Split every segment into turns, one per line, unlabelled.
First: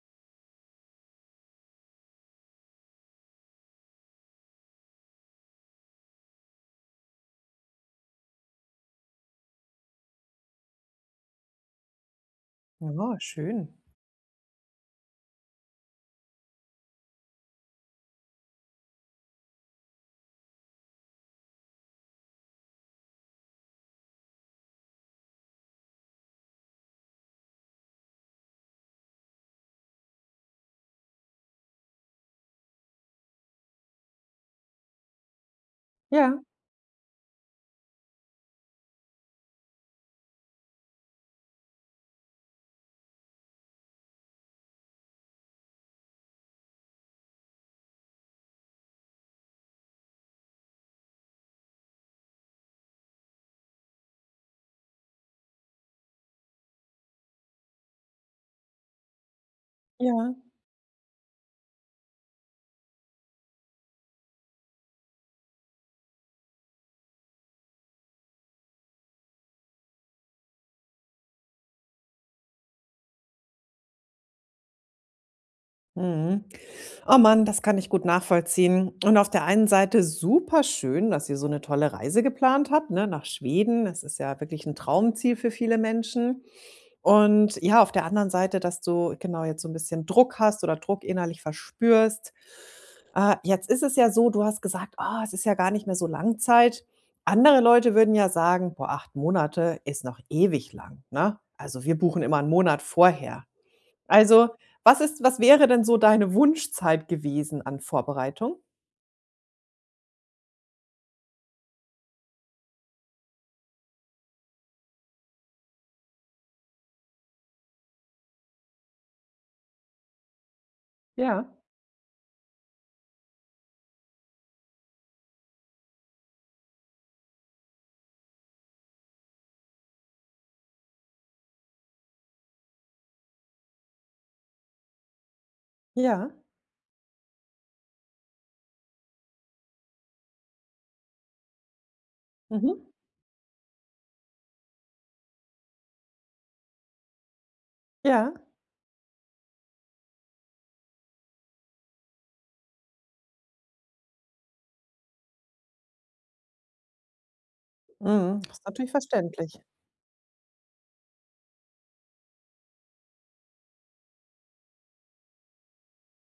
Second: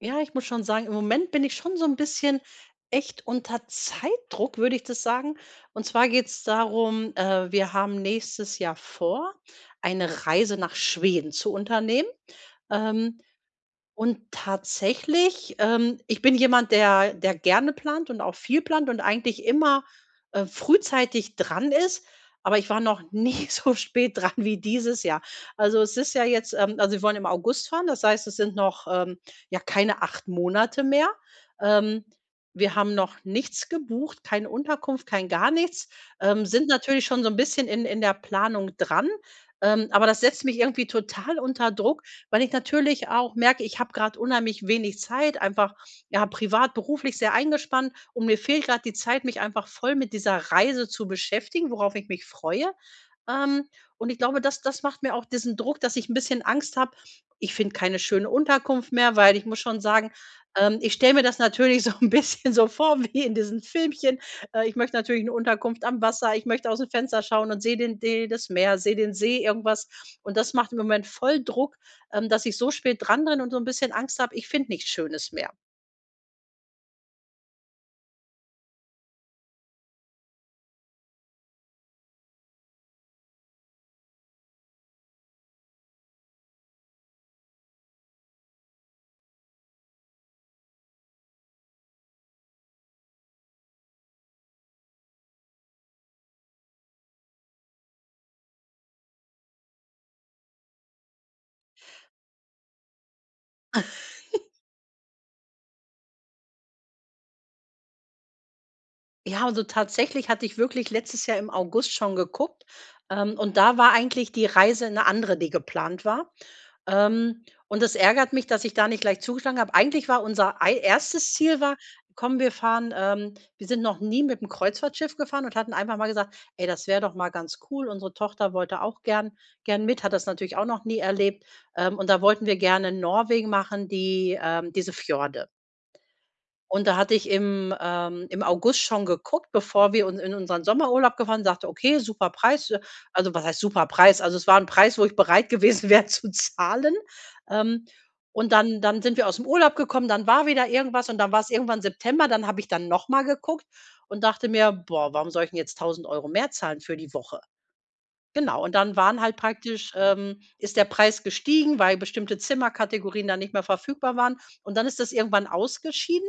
Ja, ich muss schon sagen, im Moment bin ich schon so ein bisschen echt unter Zeitdruck, würde ich das sagen. Und zwar geht es darum, wir haben nächstes Jahr vor, eine Reise nach Schweden zu unternehmen.
Ja,
Ähm,
schön.
und tatsächlich, ich bin jemand, der gerne plant und auch viel plant und eigentlich immer, frühzeitig dran ist, aber ich war noch nie so spät dran wie dieses Jahr. Also, es ist ja jetzt, also, wir wollen im August fahren, das heißt, es sind noch, ja, keine 8 Monate mehr. Ähm, wir haben noch nichts gebucht, keine Unterkunft, kein gar nichts,
Ja,
sind natürlich schon so ein bisschen in der Planung dran, aber das setzt mich irgendwie total unter Druck, weil ich natürlich auch merke, ich habe gerade unheimlich wenig Zeit, einfach, ja, privat, beruflich sehr eingespannt, und mir fehlt gerade die Zeit, mich einfach voll mit dieser Reise zu beschäftigen, worauf ich mich freue. Ähm, und ich glaube, das macht mir auch diesen Druck, dass ich ein bisschen Angst habe. Ich finde keine schöne Unterkunft mehr, weil ich muss schon sagen,
ja.
ich stelle mir das natürlich so ein bisschen so vor wie in diesen Filmchen. Ich möchte natürlich eine Unterkunft am Wasser, ich möchte aus dem Fenster schauen und sehe den de das Meer, sehe den See, irgendwas. Und das macht im Moment voll Druck, dass ich so spät dran bin und so ein bisschen Angst habe, ich finde nichts Schönes mehr.
Mhm. Oh Mann, das kann ich gut nachvollziehen. Und auf der einen Seite super schön, dass ihr so eine tolle Reise geplant habt, ne, nach Schweden. Das ist ja wirklich ein Traumziel für viele Menschen. Und ja, auf der anderen Seite, dass du genau jetzt so ein bisschen Druck hast oder Druck innerlich verspürst. Jetzt ist es ja so, du hast gesagt: „Ah, es ist ja gar nicht mehr so lang Zeit.“ Andere Leute würden ja sagen: „Boah, 8 Monate ist noch ewig lang“, ne? Also, wir buchen immer einen Monat vorher. Also, was ist was wäre denn so deine Wunschzeit gewesen an Vorbereitung?
Ja, also tatsächlich hatte ich wirklich letztes Jahr im August schon geguckt, und da war eigentlich die Reise eine andere, die geplant war. Und das ärgert mich, dass ich da nicht gleich zugeschlagen habe. Eigentlich war unser ei erstes
Ja.
Ziel war: „Komm, wir fahren“, wir sind noch nie mit dem Kreuzfahrtschiff gefahren und hatten einfach mal gesagt: „Ey, das wäre doch mal ganz cool.“ Unsere Tochter wollte auch gern mit, hat das natürlich auch noch nie erlebt. Und da wollten wir gerne in Norwegen machen, die diese Fjorde.
Ja.
Und da hatte ich im, im August schon geguckt, bevor wir uns in unseren Sommerurlaub gefahren, sagte: „Okay, super Preis.“
Mhm.
Also, was heißt super Preis? Also, es war ein Preis, wo ich bereit gewesen wäre zu zahlen. Ähm,
Ja.
und dann sind wir aus dem Urlaub gekommen, dann war wieder irgendwas und dann war es irgendwann September, dann habe ich dann noch mal geguckt und dachte mir: „Boah, warum soll ich denn jetzt 1.000 Euro mehr zahlen für die Woche?“
Mhm. Das
Genau,
ist
und
natürlich
dann waren halt
verständlich.
praktisch ist der Preis gestiegen, weil bestimmte Zimmerkategorien dann nicht mehr verfügbar waren. Und dann ist das irgendwann ausgeschieden.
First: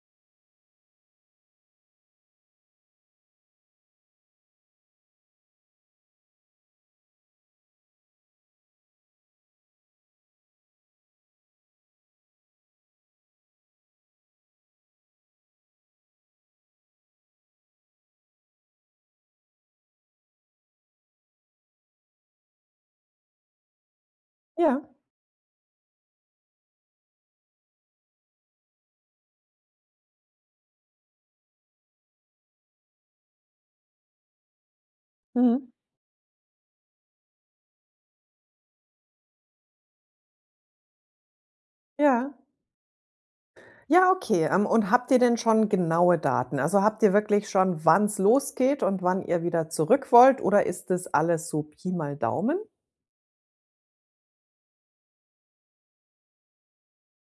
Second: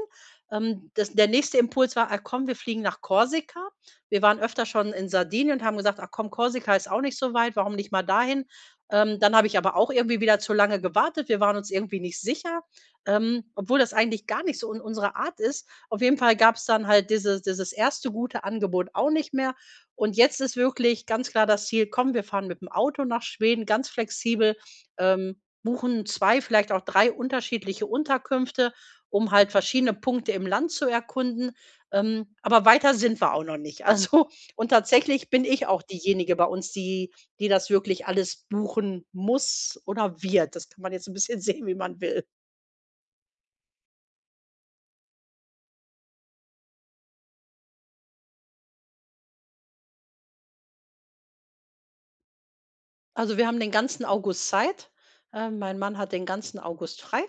Das, der nächste Impuls war: ah, komm, wir fliegen nach Korsika. Wir waren öfter schon in Sardinien und haben gesagt: ach komm, Korsika ist auch nicht so weit, warum nicht mal dahin? Dann habe ich aber auch irgendwie wieder zu lange gewartet. Wir waren uns irgendwie nicht sicher, obwohl das eigentlich gar nicht so in unserer Art ist. Auf jeden Fall gab es dann halt dieses erste gute Angebot auch nicht mehr. Und jetzt ist wirklich ganz klar das Ziel: „Komm, wir fahren mit dem Auto nach Schweden“, ganz flexibel,
Ja.
buchen 2, vielleicht auch 3 unterschiedliche Unterkünfte, um halt verschiedene Punkte im Land zu erkunden. Aber weiter sind wir auch noch nicht. Also, und tatsächlich bin ich
Mhm.
auch diejenige bei uns, die das wirklich alles buchen muss oder wird. Das kann man jetzt ein bisschen sehen, wie man will.
Ja. Ja, okay. Und habt ihr denn schon genaue Daten? Also, habt ihr wirklich schon, wann es losgeht und wann ihr wieder zurück wollt oder ist das alles so Pi mal Daumen?
Also, wir haben den ganzen August Zeit. Mein Mann hat den ganzen August frei.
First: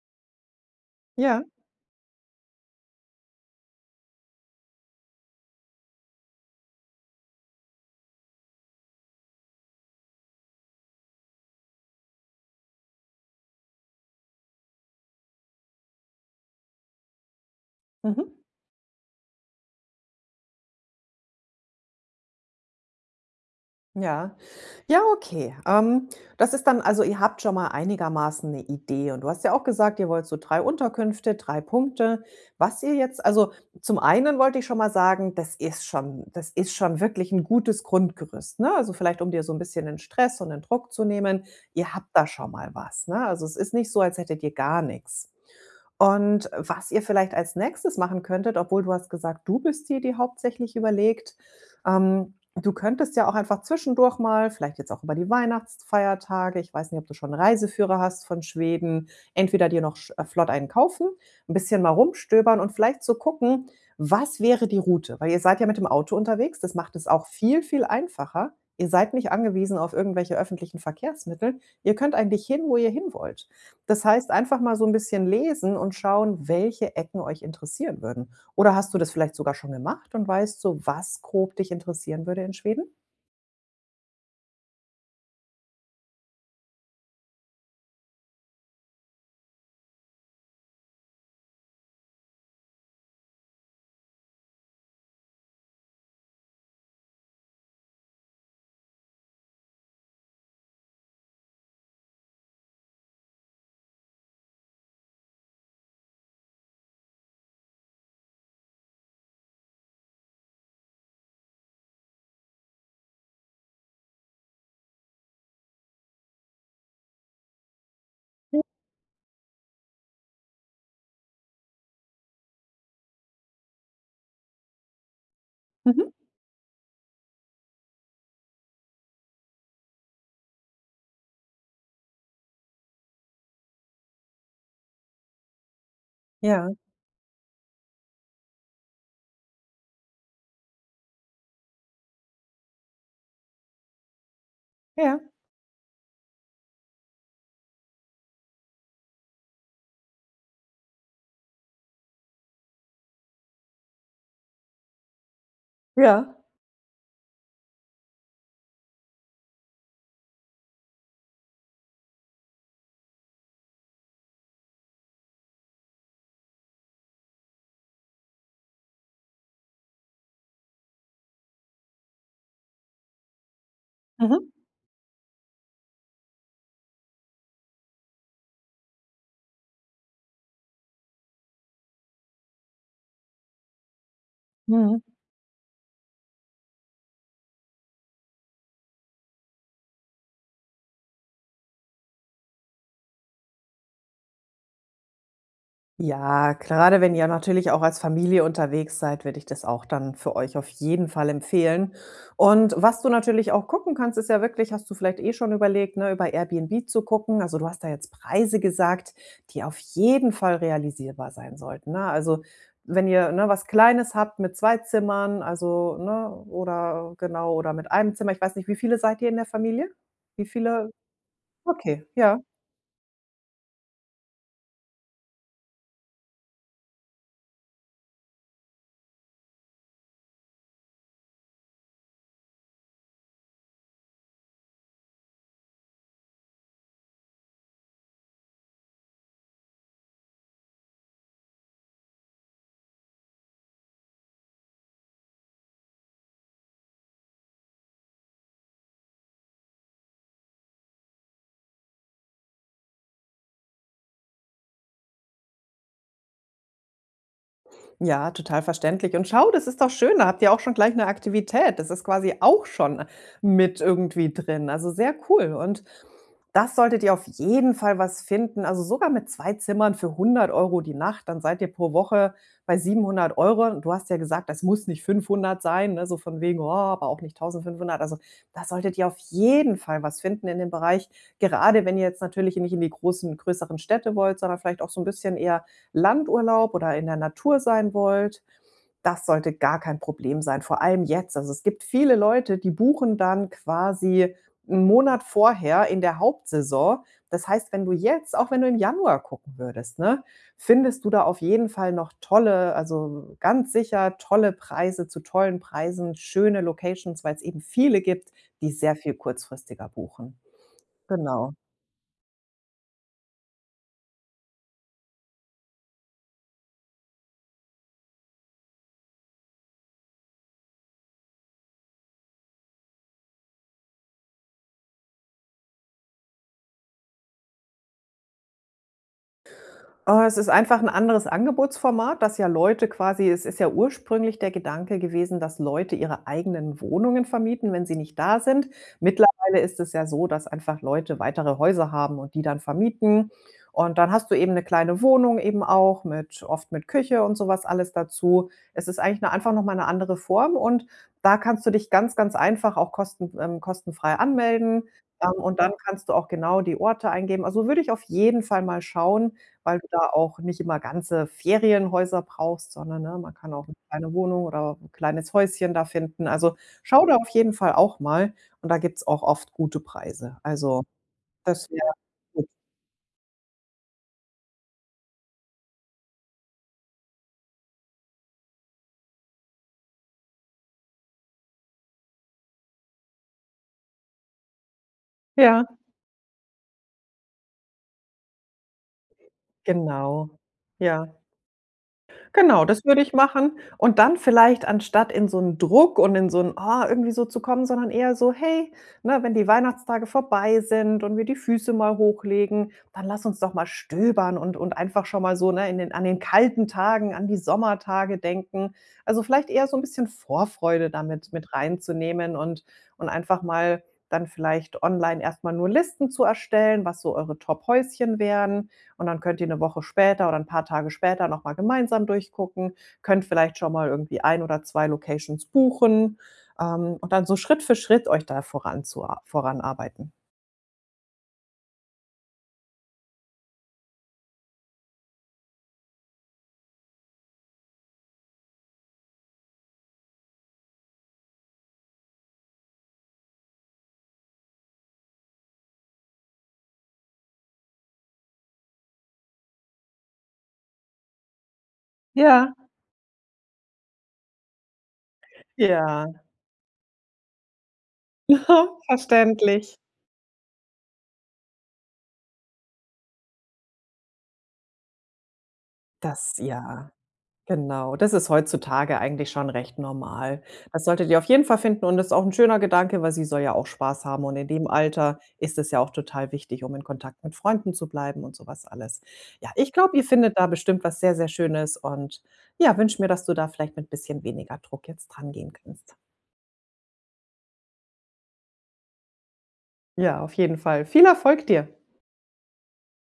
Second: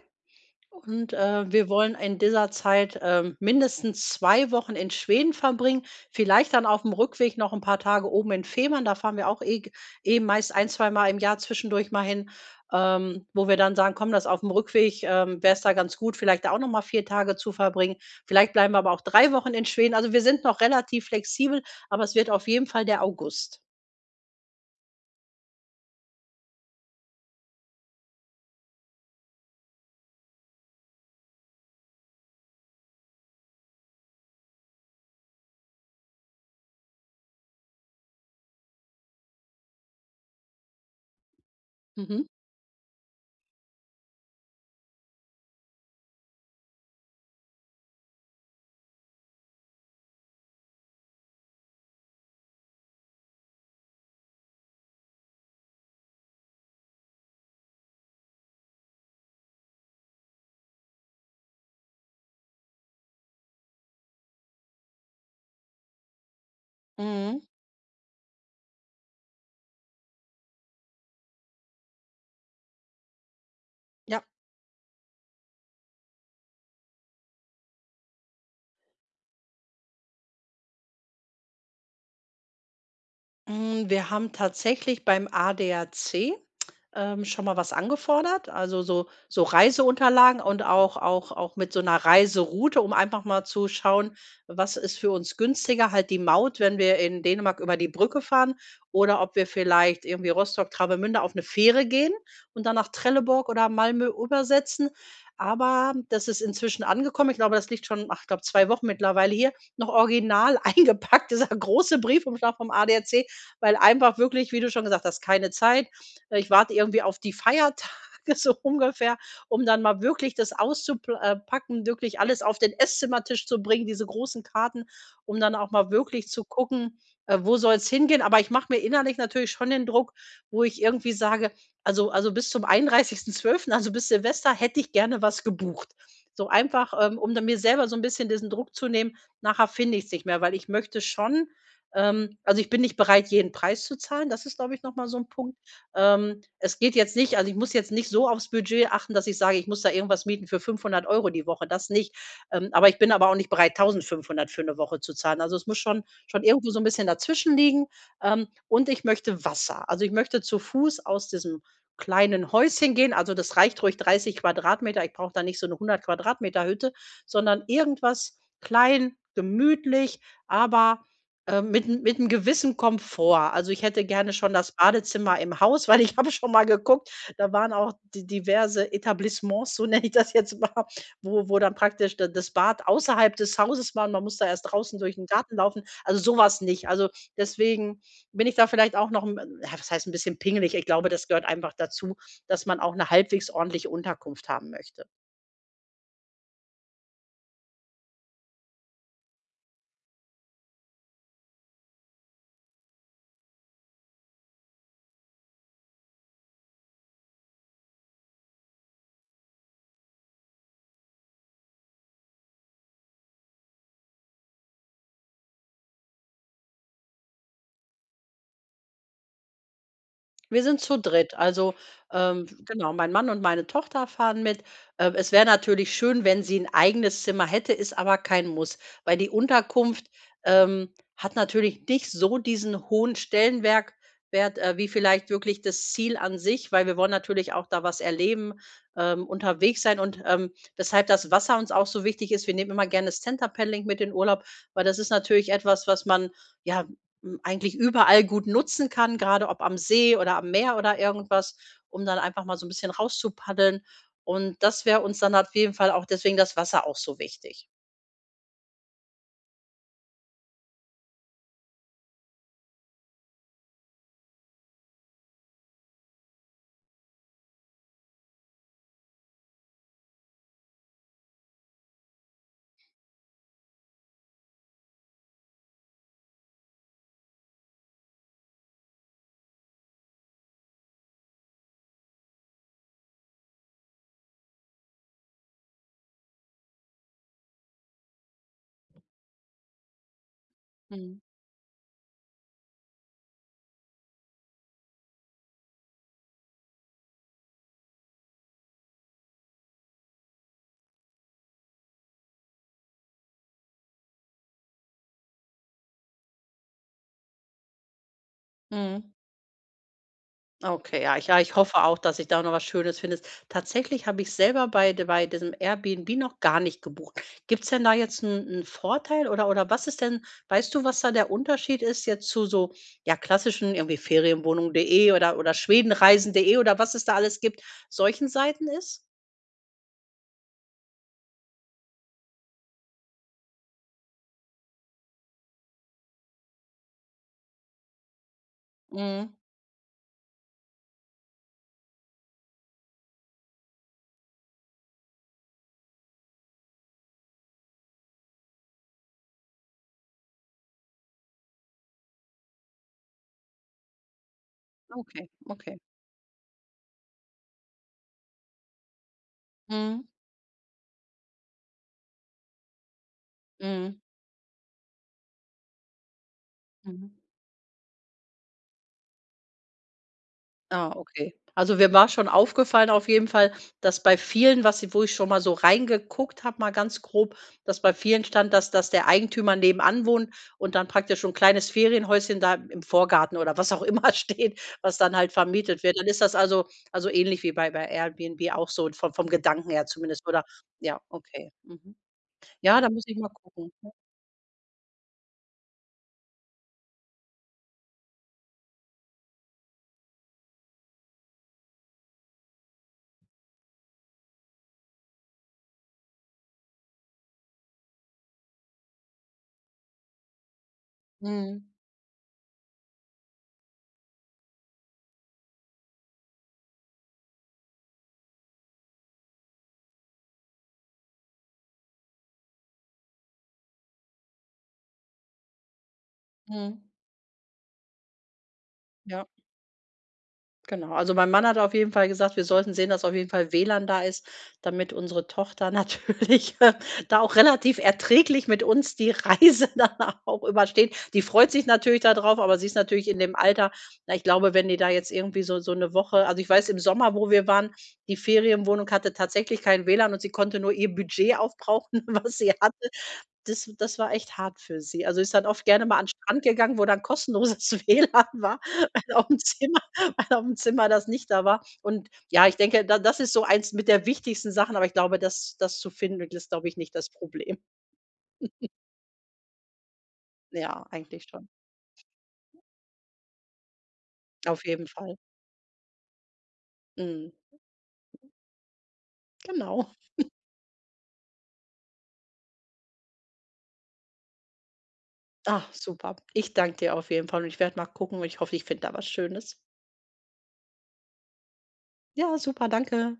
Und,
Ja.
wir wollen in dieser Zeit, mindestens 2 Wochen in Schweden verbringen, vielleicht dann auf dem Rückweg noch ein paar Tage oben in Fehmarn. Da fahren wir auch eh meist ein zwei Mal im Jahr zwischendurch mal hin, wo wir dann sagen: „Komm, das auf dem Rückweg, wäre es da ganz gut, vielleicht da auch noch mal 4 Tage zu verbringen.“
Mhm.
Vielleicht bleiben wir aber auch 3 Wochen in Schweden. Also, wir sind noch relativ flexibel, aber es wird auf jeden Fall der August.
Ja. Ja, okay. Das ist dann also ihr habt schon mal einigermaßen eine Idee und du hast ja auch gesagt, ihr wollt so 3 Unterkünfte, 3 Punkte. Was ihr jetzt also, zum einen wollte ich schon mal sagen, das ist schon wirklich ein gutes Grundgerüst, ne? Also, vielleicht, um dir so ein bisschen den Stress und den Druck zu nehmen. Ihr habt
Mhm.
da schon mal was, ne? Also, es ist nicht so, als hättet ihr gar nichts. Und was ihr vielleicht als Nächstes machen könntet, obwohl du hast gesagt, du bist die, die hauptsächlich überlegt. Du könntest ja auch einfach zwischendurch mal, vielleicht jetzt auch über die Weihnachtsfeiertage, ich weiß nicht, ob du schon 'n Reiseführer hast von Schweden, entweder dir noch sch flott einen kaufen, ein bisschen mal rumstöbern und vielleicht so gucken, was wäre die Route? Weil ihr seid ja mit dem Auto unterwegs, das macht es auch
Mhm.
viel, viel einfacher. Ihr seid nicht angewiesen auf irgendwelche öffentlichen Verkehrsmittel. Ihr könnt eigentlich hin, wo ihr hin wollt. Das
Ja.
heißt, einfach mal so ein bisschen lesen und schauen, welche Ecken euch interessieren würden. Oder hast du das vielleicht sogar schon gemacht und weißt so, was grob dich interessieren würde in Schweden?
Hm, wir haben tatsächlich beim ADAC, schon mal was angefordert, also so Reiseunterlagen und auch mit so einer Reiseroute, um einfach mal zu schauen, was ist für uns günstiger, halt die Maut, wenn wir in Dänemark über die Brücke fahren oder ob wir vielleicht irgendwie Rostock, Travemünde auf eine Fähre gehen und dann nach Trelleborg oder Malmö übersetzen. Aber das ist inzwischen angekommen. Ich glaube, das liegt schon, ach, ich glaube, 2 Wochen mittlerweile hier, noch original eingepackt, dieser große Briefumschlag vom ADAC, weil einfach wirklich, wie du schon gesagt hast, keine Zeit. Ich warte irgendwie auf die Feiertage so ungefähr, um dann mal wirklich das auszupacken, wirklich alles auf den Esszimmertisch zu bringen, diese großen Karten, um dann auch mal
Mhm.
wirklich zu gucken, wo soll es hingehen. Aber ich mache mir innerlich natürlich schon den Druck, wo ich irgendwie sage, also bis zum 31.12., also bis Silvester, hätte ich gerne was gebucht. So
Ja.
einfach, um dann mir selber so ein bisschen diesen Druck zu nehmen, nachher finde ich es nicht mehr, weil ich möchte schon also, ich bin nicht bereit, jeden Preis zu zahlen. Das ist, glaube ich, nochmal so
Ja,
ein Punkt. Es geht jetzt nicht, also, ich muss jetzt nicht so aufs Budget achten, dass ich sage, ich muss da irgendwas mieten für 500 Euro die Woche, das nicht. Aber ich bin aber auch nicht bereit, 1.500 für eine Woche zu zahlen. Also, es muss schon
ja.
schon irgendwo so ein bisschen dazwischen liegen. Und ich möchte Wasser. Also, ich möchte zu Fuß aus diesem kleinen Häuschen gehen. Also, das reicht ruhig 30 Quadratmeter. Ich brauche da nicht so eine 100 Quadratmeter Hütte, sondern irgendwas klein, gemütlich, aber mit 'n gewissen Komfort. Also, ich hätte gerne
Mhm.
schon das Badezimmer im Haus, weil ich habe schon mal geguckt, da waren auch di diverse Etablissements, so nenne ich das jetzt mal, wo dann praktisch da das Bad außerhalb des Hauses war und man muss da erst draußen
Mhm.
durch 'n Garten laufen. Also, so was nicht. Also, deswegen bin ich da vielleicht auch noch 'n, ja, was heißt 'n bisschen pingelig? Ich glaube, das gehört einfach dazu, dass man auch 'ne halbwegs ordentliche Unterkunft haben möchte.
Ja, gerade wenn ihr natürlich auch als Familie unterwegs seid, würde ich das auch dann für euch auf jeden Fall empfehlen. Und was du natürlich auch gucken kannst, ist ja wirklich, hast du vielleicht eh schon überlegt, ne, über Airbnb zu gucken. Also du hast da jetzt Preise gesagt, die auf jeden Fall realisierbar sein sollten. Ne? Also wenn ihr ne, was Kleines habt mit zwei Zimmern, also ne, oder genau, oder mit einem Zimmer, ich weiß nicht, wie viele seid ihr in der Familie? Wie
Wir sind
viele?
zu dritt. Also,
Okay, ja.
genau, mein Mann und meine Tochter fahren mit. Es wäre natürlich schön, wenn sie ein eigenes Zimmer hätte, ist aber kein Muss, weil die Unterkunft, hat natürlich nicht so diesen hohen Stellenwert Wert, wie vielleicht wirklich das Ziel an sich, weil wir wollen natürlich auch da was erleben, unterwegs sein, und, weshalb das Wasser uns auch so wichtig ist. Wir nehmen immer gerne das Center Paddling mit in Urlaub, weil das ist natürlich etwas, was man, ja, eigentlich überall gut nutzen kann, gerade ob am See oder am Meer oder irgendwas, um dann einfach mal so ein bisschen rauszupaddeln. Und das wäre uns dann auf jeden Fall auch deswegen das Wasser auch so wichtig.
Ja, total verständlich. Und schau, das ist doch schön, da habt ihr auch schon gleich eine Aktivität. Das ist quasi auch schon mit irgendwie drin. Also, sehr cool. Und das solltet ihr auf jeden Fall was finden. Also, sogar mit 2 Zimmern für hundert Euro die Nacht, dann seid ihr pro Woche bei 700 Euro. Und du hast ja gesagt, das muss nicht 500 sein, ne, so von wegen: „Oh, aber auch nicht 1.500.“ Also, da solltet ihr auf jeden Fall was finden in dem Bereich, gerade wenn ihr jetzt natürlich nicht in die großen größeren Städte wollt, sondern vielleicht auch so ein bisschen eher Landurlaub oder in der Natur sein wollt, das sollte gar kein Problem sein, vor allem
Mhm.
jetzt. Also, es gibt viele Leute, die buchen dann quasi einen Monat vorher in der Hauptsaison. Das heißt, wenn du im Januar gucken würdest, ne, findest du da auf jeden Fall ganz sicher tolle Preise zu tollen Preisen, schöne Locations, weil es eben viele gibt, die sehr
Mhm.
viel kurzfristiger buchen.
Okay, ja,
Genau.
ich hoffe auch, dass ich da noch was Schönes finde. Tatsächlich habe ich selber bei diesem Airbnb noch gar nicht gebucht. Gibt's denn da jetzt einen Vorteil oder was ist denn, weißt du, was da der Unterschied ist jetzt zu so, ja, klassischen irgendwie Ferienwohnung.de oder Schwedenreisen.de oder was es da alles gibt, solchen Seiten ist?
Es ist einfach ein anderes Angebotsformat, das ja Leute quasi es ist ja ursprünglich der Gedanke gewesen, dass Leute ihre eigenen Wohnungen vermieten, wenn sie nicht da sind.
Mhm.
Mittlerweile ist es ja so, dass einfach Leute weitere Häuser haben und die dann vermieten. Und dann hast du eben eine kleine Wohnung eben auch mit oft mit Küche und sowas alles dazu. Es ist eigentlich 'ne einfach noch mal 'ne andere Form und da kannst du dich ganz, ganz einfach auch kosten kostenfrei anmelden,
Okay,
und dann
okay.
kannst du auch genau die Orte eingeben. Also, würde ich auf jeden Fall mal schauen, weil du
Mhm.
da auch nicht immer ganze Ferienhäuser brauchst, sondern, ne, man kann auch eine
Mhm.
kleine Wohnung oder ein kleines Häuschen da finden. Also, schau
Mhm.
da auf jeden Fall auch mal und da gibt's auch oft gute Preise. Also,
Ah, okay.
das
Also,
wäre
mir war schon
gut.
aufgefallen auf jeden Fall, dass bei vielen, was ich wo ich schon mal so reingeguckt habe, mal ganz grob, dass bei vielen stand, dass der Eigentümer nebenan wohnt und dann praktisch so ein kleines Ferienhäuschen da im Vorgarten oder was auch immer steht, was dann halt
Ja,
vermietet wird. Dann ist das also ähnlich wie bei Airbnb auch so vom Gedanken her zumindest,
genau.
oder? Ja,
Ja.
okay. Mhm.
Genau,
Ja,
das
da
würde
muss
ich
ich mal
machen
gucken, ne?
und dann vielleicht anstatt in so 'n Druck und in so 'n: „Ah“ irgendwie so zu kommen, sondern eher so: „Hey, ne, wenn die Weihnachtstage vorbei sind und wir die Füße mal hochlegen, dann lass uns doch mal stöbern und einfach schon mal so, ne, in den an den kalten Tagen, an die Sommertage denken.“ Also, vielleicht eher so 'n bisschen Vorfreude damit mit
Mhm,
reinzunehmen und einfach mal dann vielleicht online erst mal nur Listen zu erstellen, was so eure Top-Häuschen wären und dann könnt ihr eine Woche später oder ein paar Tage später noch mal gemeinsam durchgucken, könnt vielleicht schon mal irgendwie ein oder 2 Locations buchen,
mhm,
und dann so Schritt für Schritt euch da
ja.
voranarbeiten.
Genau, also mein Mann hat auf jeden Fall gesagt, wir sollten sehen, dass auf jeden Fall WLAN da ist, damit unsere Tochter natürlich da auch relativ erträglich mit uns die Reise dann auch übersteht. Die freut sich natürlich darauf, aber sie ist natürlich in dem Alter, na, ich glaube, wenn die da jetzt irgendwie so eine Woche, also ich weiß, im Sommer, wo wir waren, die Ferienwohnung hatte tatsächlich kein WLAN und sie konnte nur ihr Budget aufbrauchen, was sie
Ja.
hatte. Das war echt hart für sie. Also, ist dann oft gerne mal an
Ja.
'n Strand gegangen, wo dann kostenloses WLAN war, weil aufm
Verständlich.
Zimmer weil aufm Zimmer das nicht da war. Und ja, ich denke, da das ist so eins mit der wichtigsten Sachen, aber ich glaube, das zu finden,
Das
ist, glaube ich,
ja.
nicht das Problem.
Genau, das ist heutzutage eigentlich schon recht normal. Das
Ja,
solltet ihr auf
eigentlich
jeden
schon.
Fall finden und das ist auch 'n schöner Gedanke, weil sie soll ja auch Spaß haben und in
Auf
dem
jeden Fall.
Alter ist es ja auch total wichtig, um in Kontakt
Mhm,
mit Freunden zu bleiben und so was alles. Ja, ich
genau.
glaube, ihr findet da bestimmt was sehr, sehr Schönes und ja, wünsche mir, dass du da vielleicht mit bisschen weniger Druck jetzt drangehen
Ah,
kannst.
super. Ich danke dir auf jeden Fall und ich werde mal gucken und ich hoffe, ich finde da was Schönes.
Ja, auf jeden Fall. Viel Erfolg dir.
Ja, super, danke.